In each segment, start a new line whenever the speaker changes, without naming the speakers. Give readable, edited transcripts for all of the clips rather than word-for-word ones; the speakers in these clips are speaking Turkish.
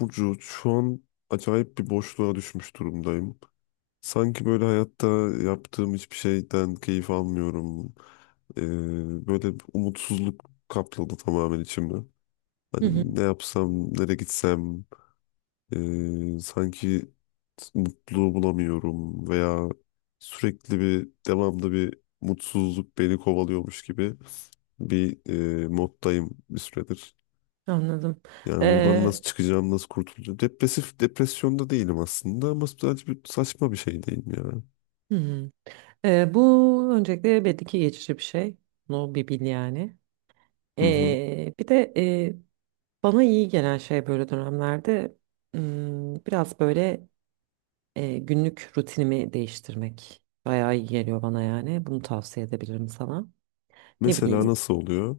Burcu, şu an acayip bir boşluğa düşmüş durumdayım. Sanki böyle hayatta yaptığım hiçbir şeyden keyif almıyorum. Böyle bir umutsuzluk kapladı tamamen içimi.
Hı hı,
Hani ne yapsam, nereye gitsem, sanki mutluluğu bulamıyorum veya sürekli devamlı bir mutsuzluk beni kovalıyormuş gibi bir moddayım bir süredir.
anladım.
Yani buradan
Ee,
nasıl çıkacağım, nasıl kurtulacağım? Depresif, depresyonda değilim aslında ama sadece bir saçma bir şey değil ya.
hı hı. Bu öncelikle belli ki geçici bir şey. No bir bil yani.
Hı hı.
Bir de bana iyi gelen şey böyle dönemlerde biraz böyle günlük rutinimi değiştirmek. Bayağı iyi geliyor bana yani. Bunu tavsiye edebilirim sana. Ne
Mesela
bileyim
nasıl oluyor?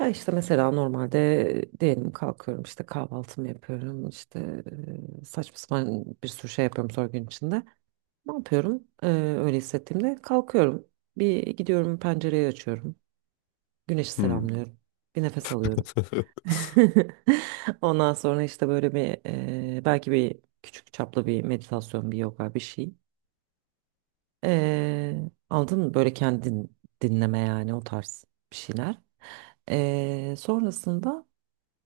ya işte mesela normalde diyelim kalkıyorum işte kahvaltımı yapıyorum işte saçma sapan bir sürü şey yapıyorum sonra gün içinde. Ne yapıyorum? Öyle hissettiğimde kalkıyorum. Bir gidiyorum pencereyi açıyorum. Güneşi
Hmm.
selamlıyorum. Bir nefes alıyorum. Ondan sonra işte böyle bir belki bir küçük çaplı bir meditasyon, bir yoga bir şey. Ee, aldın mı böyle kendin dinleme yani o tarz bir şeyler. Sonrasında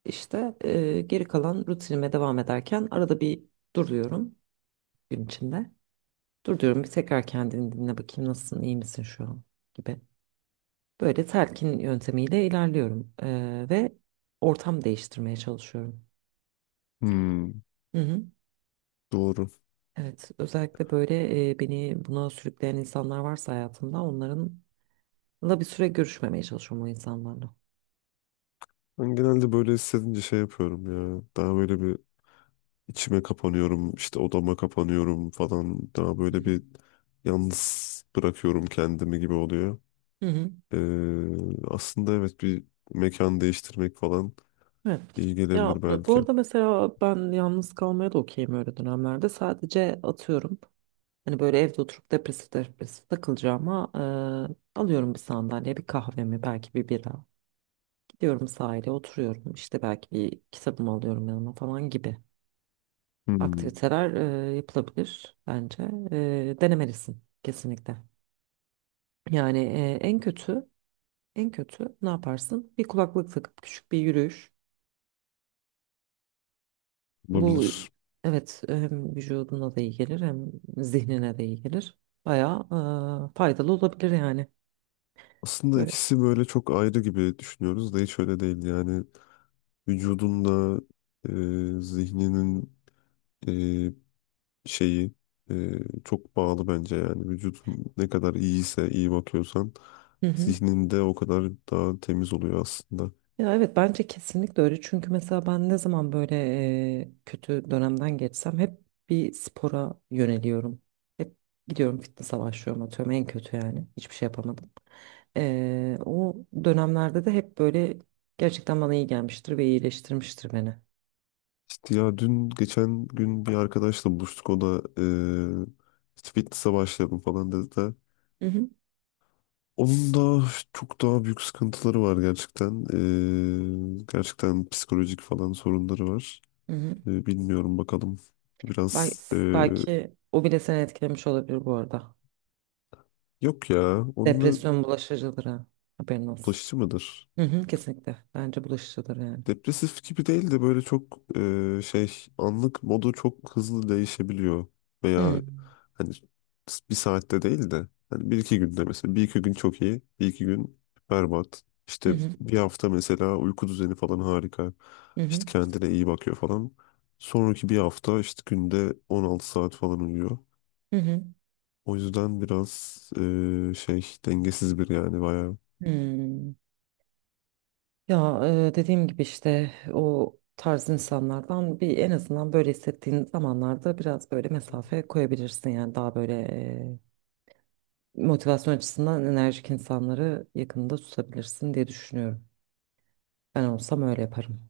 işte geri kalan rutinime devam ederken arada bir duruyorum gün içinde. Dur diyorum bir tekrar kendini dinle bakayım nasılsın, iyi misin şu an gibi. Böyle telkin yöntemiyle ilerliyorum. Ve ortam değiştirmeye çalışıyorum.
Hmm.
Hı hı.
Doğru.
Evet, özellikle böyle beni buna sürükleyen insanlar varsa hayatımda onlarınla bir süre görüşmemeye çalışıyorum o insanlarla.
Ben genelde böyle hissedince şey yapıyorum ya. Daha böyle bir içime kapanıyorum, işte odama kapanıyorum falan. Daha böyle bir yalnız bırakıyorum kendimi gibi oluyor.
Hı hı.
Aslında evet bir mekan değiştirmek falan
Evet.
iyi
Ya
gelebilir
bu
belki.
arada mesela ben yalnız kalmaya da okeyim öyle dönemlerde. Sadece atıyorum. Hani böyle evde oturup depresif depresif takılacağıma alıyorum bir sandalye, bir kahvemi, belki bir bira. Diyorum sahile oturuyorum işte belki bir kitabımı alıyorum yanıma falan gibi.
Hmm.
Aktiviteler yapılabilir bence. Denemelisin kesinlikle. Yani en kötü ne yaparsın? Bir kulaklık takıp küçük bir yürüyüş. Bu
Olabilir.
evet hem vücuduna da iyi gelir hem zihnine de iyi gelir. Bayağı faydalı olabilir yani.
Aslında
Böyle.
ikisi böyle çok ayrı gibi düşünüyoruz da hiç öyle değil. Yani vücudunla e, zihninin e, şeyi e, çok bağlı bence yani. Vücudun ne kadar iyiyse, iyi bakıyorsan
Hı hı.
zihnin de o kadar daha temiz oluyor aslında.
Ya evet bence kesinlikle öyle. Çünkü mesela ben ne zaman böyle kötü dönemden geçsem hep bir spora yöneliyorum. Hep gidiyorum fitness'a başlıyorum atıyorum en kötü yani. Hiçbir şey yapamadım. O dönemlerde de hep böyle gerçekten bana iyi gelmiştir ve iyileştirmiştir beni.
İşte ya dün geçen gün bir arkadaşla buluştuk. O da e, işte fitness'a başladım falan dedi de.
Hı hı.
Onun da çok daha büyük sıkıntıları var gerçekten. E, gerçekten psikolojik falan sorunları var.
Hı hı.
E, bilmiyorum bakalım.
Bel-
Biraz
belki o bile seni etkilemiş olabilir bu arada.
yok ya. Onunla
Depresyon bulaşıcıdır ha. Haberin olsun.
bulaşıcı mıdır?
Hı hı, kesinlikle. Bence bulaşıcıdır yani.
Depresif gibi değil de böyle çok şey, anlık modu çok hızlı değişebiliyor.
Hı
Veya
hı.
hani bir saatte değil de hani bir iki günde, mesela bir iki gün çok iyi, bir iki gün berbat.
Hı
İşte
hı.
bir hafta mesela uyku düzeni falan harika.
Hı hı.
İşte kendine iyi bakıyor falan. Sonraki bir hafta işte günde 16 saat falan uyuyor.
Hı hı.
O yüzden biraz şey, dengesiz bir yani bayağı.
Hmm. Ya dediğim gibi işte o tarz insanlardan bir en azından böyle hissettiğin zamanlarda biraz böyle mesafe koyabilirsin yani daha böyle motivasyon açısından enerjik insanları yakında tutabilirsin diye düşünüyorum. Ben olsam öyle yaparım.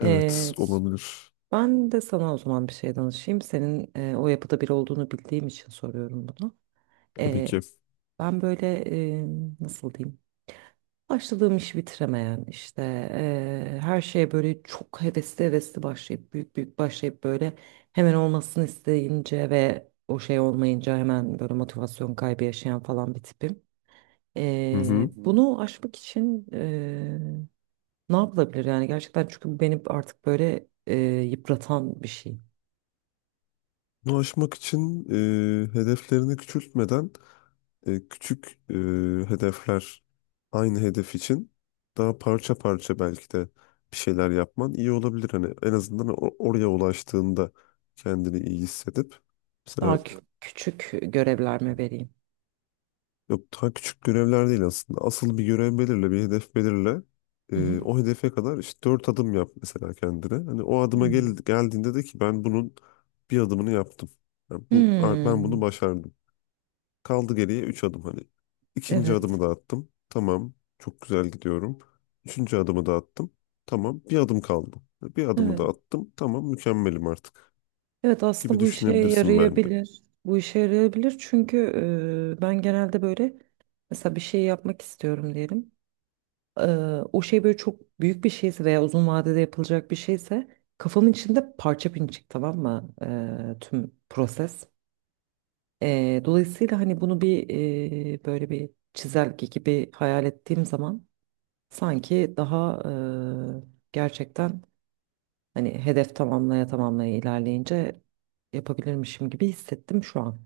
Evet
E,
olabilir
ben de sana o zaman bir şey danışayım. Senin o yapıda biri olduğunu bildiğim için soruyorum bunu.
tabii
E,
ki.
ben böyle e, nasıl diyeyim? Başladığım işi bitiremeyen işte her şeye böyle çok hevesli hevesli başlayıp büyük büyük başlayıp böyle hemen olmasını isteyince ve o şey olmayınca hemen böyle motivasyon kaybı yaşayan falan bir tipim.
Hı hı.
Bunu aşmak için ne yapılabilir yani gerçekten çünkü bu beni artık böyle yıpratan bir şey.
Bunu aşmak için hedeflerini küçültmeden küçük hedefler, aynı hedef için daha parça parça belki de bir şeyler yapman iyi olabilir. Hani en azından oraya ulaştığında kendini iyi hissedip.
Daha
Mesela
küçük görevler mi vereyim?
yok, daha küçük görevler değil aslında. Asıl bir görev belirle, bir hedef belirle.
Hı hı.
O hedefe kadar işte dört adım yap mesela kendine. Hani o adıma gel geldiğinde de ki ben bunun bir adımını yaptım. Yani bu, ben bunu
Hmm.
başardım. Kaldı geriye üç adım hani. İkinci
Evet,
adımı da attım. Tamam, çok güzel gidiyorum. Üçüncü adımı da attım. Tamam, bir adım kaldı. Bir adımı
evet.
da attım. Tamam, mükemmelim artık
Evet
gibi
aslında bu işe
düşünebilirsin bence.
yarayabilir. Bu işe yarayabilir çünkü ben genelde böyle mesela bir şey yapmak istiyorum diyelim. E, o şey böyle çok büyük bir şeyse veya uzun vadede yapılacak bir şeyse kafamın içinde parça pinçik tamam mı? Tüm proses. Dolayısıyla hani bunu bir böyle bir çizelge gibi hayal ettiğim zaman sanki daha gerçekten hani hedef tamamlaya tamamlaya ilerleyince yapabilirmişim gibi hissettim şu an.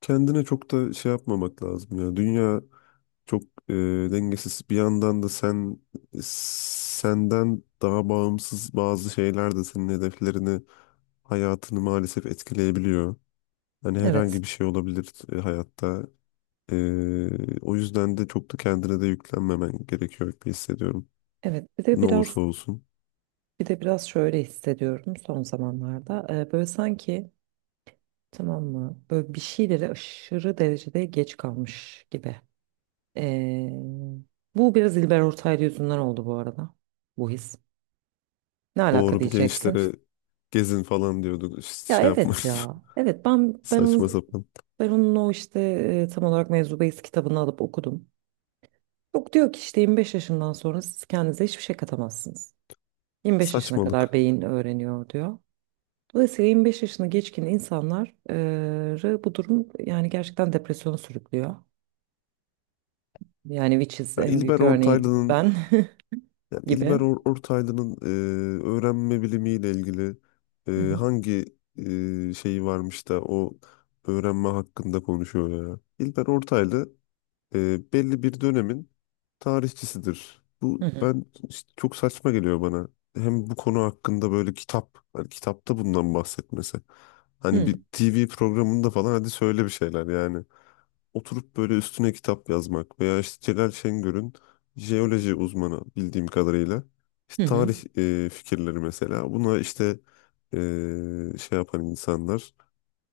Kendine çok da şey yapmamak lazım ya. Dünya çok e, dengesiz. Bir yandan da sen, senden daha bağımsız bazı şeyler de senin hedeflerini, hayatını maalesef etkileyebiliyor. Hani
Evet,
herhangi bir şey olabilir hayatta. E, o yüzden de çok da kendine de yüklenmemen gerekiyor gibi hissediyorum.
evet. Bir de
Ne
biraz
olursa olsun.
bir de biraz şöyle hissediyorum son zamanlarda. Böyle sanki tamam mı? Böyle bir şeylere aşırı derecede geç kalmış gibi. Ee, bu biraz İlber Ortaylı yüzünden oldu bu arada. Bu his. Ne alaka
Doğru, bir
diyeceksin?
gençlere gezin falan diyordu. İşte
Ya
şey
evet
yapmış.
ya. Evet ben ben
Saçma
onun
sapan.
o işte tam olarak Mevzu Beyiz kitabını alıp okudum. Yok diyor ki işte 25 yaşından sonra siz kendinize hiçbir şey katamazsınız. 25 yaşına kadar
Saçmalık.
beyin öğreniyor diyor. Dolayısıyla 25 yaşını geçkin insanları bu durum yani gerçekten depresyona sürüklüyor. Yani which is
Ya
en büyük
İlber
örneği
Ortaylı'nın,
ben
yani
gibi.
İlber Ortaylı'nın öğrenme bilimiyle ilgili
Hı hı,
hangi şeyi varmış da o öğrenme hakkında konuşuyor ya. İlber Ortaylı belli bir dönemin tarihçisidir.
hı
Bu,
hı,
ben işte çok saçma geliyor bana. Hem bu konu hakkında böyle kitap, hani kitapta bundan bahsetmesi.
hı
Hani
hı,
bir TV programında falan hadi söyle bir şeyler yani. Oturup böyle üstüne kitap yazmak veya işte Celal Şengör'ün jeoloji uzmanı bildiğim kadarıyla işte
hı
tarih fikirleri mesela. Buna işte e, şey yapan insanlar,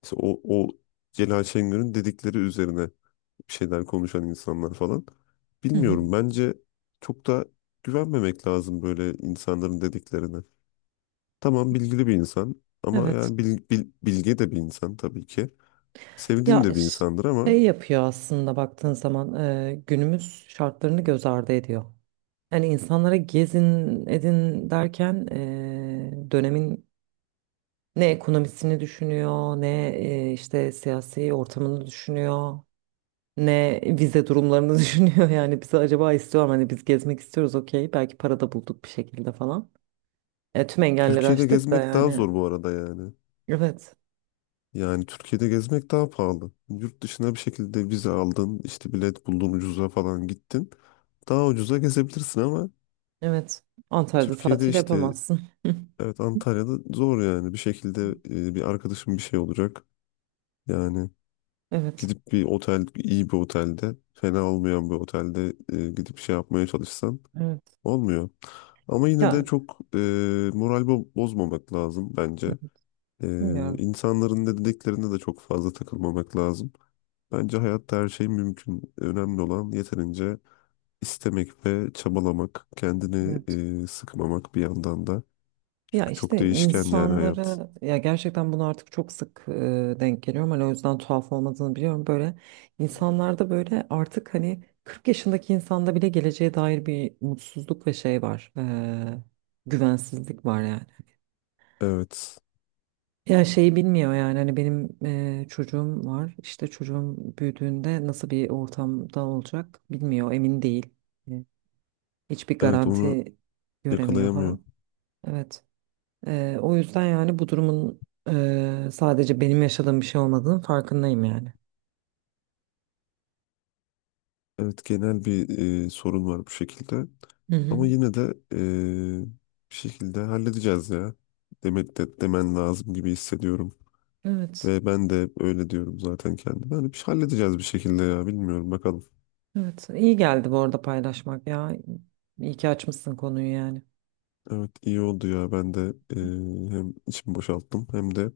işte o Celal Şengör'ün dedikleri üzerine bir şeyler konuşan insanlar falan.
hı. Hı.
Bilmiyorum, bence çok da güvenmemek lazım böyle insanların dediklerine. Tamam, bilgili bir insan ama
Evet.
yani bilge de bir insan tabii ki. Sevdiğim
Ya
de bir insandır ama
şey yapıyor aslında baktığın zaman günümüz şartlarını göz ardı ediyor. Yani insanlara gezin edin derken dönemin ne ekonomisini düşünüyor, ne işte siyasi ortamını düşünüyor, ne vize durumlarını düşünüyor. Yani bizi acaba istiyor mu? Hani biz gezmek istiyoruz okey. Belki para da bulduk bir şekilde falan. Tüm engelleri
Türkiye'de
aştık da
gezmek daha
yani.
zor bu arada yani.
Evet,
Yani Türkiye'de gezmek daha pahalı. Yurt dışına bir şekilde vize aldın, işte bilet buldun ucuza falan gittin. Daha ucuza gezebilirsin ama
evet. Antalya'da
Türkiye'de
tatil
işte,
yapamazsın.
evet, Antalya'da zor yani. Bir şekilde bir arkadaşım bir şey olacak. Yani
Evet,
gidip bir otel, iyi bir otelde, fena olmayan bir otelde gidip şey yapmaya çalışsan
evet.
olmuyor. Ama yine de
Ya
çok moral bozmamak lazım bence. E,
bilmiyorum.
insanların ne dediklerine de çok fazla takılmamak lazım. Bence hayatta her şey mümkün. Önemli olan yeterince istemek ve çabalamak, kendini sıkmamak bir yandan da.
Ya
Çünkü çok
işte
değişken yani hayat.
insanları ya gerçekten bunu artık çok sık denk geliyorum. Hani o yüzden tuhaf olmadığını biliyorum. Böyle insanlarda böyle artık hani 40 yaşındaki insanda bile geleceğe dair bir mutsuzluk ve şey var. Güvensizlik var yani.
Evet,
Ya şeyi bilmiyor yani hani benim çocuğum var. İşte çocuğum büyüdüğünde nasıl bir ortamda olacak bilmiyor, emin değil. E, Hiçbir
evet, onu
garanti göremiyor
yakalayamıyor.
falan. Evet. O yüzden yani bu durumun sadece benim yaşadığım bir şey olmadığının farkındayım yani.
Evet, genel bir sorun var bu şekilde.
Hı
Ama
hı.
yine de bir şekilde halledeceğiz ya. Demek de demen lazım gibi hissediyorum.
Evet.
Ve ben de hep öyle diyorum zaten kendime. Hani bir şey halledeceğiz bir şekilde ya, bilmiyorum bakalım.
Evet. İyi geldi bu arada paylaşmak ya. İyi ki açmışsın konuyu yani.
Evet, iyi oldu ya. Ben de hem içimi boşalttım hem de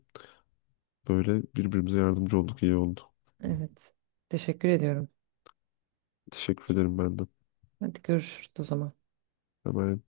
böyle birbirimize yardımcı olduk, iyi oldu.
Evet. Teşekkür ediyorum.
Teşekkür ederim ben de.
Hadi görüşürüz o zaman.
Hemen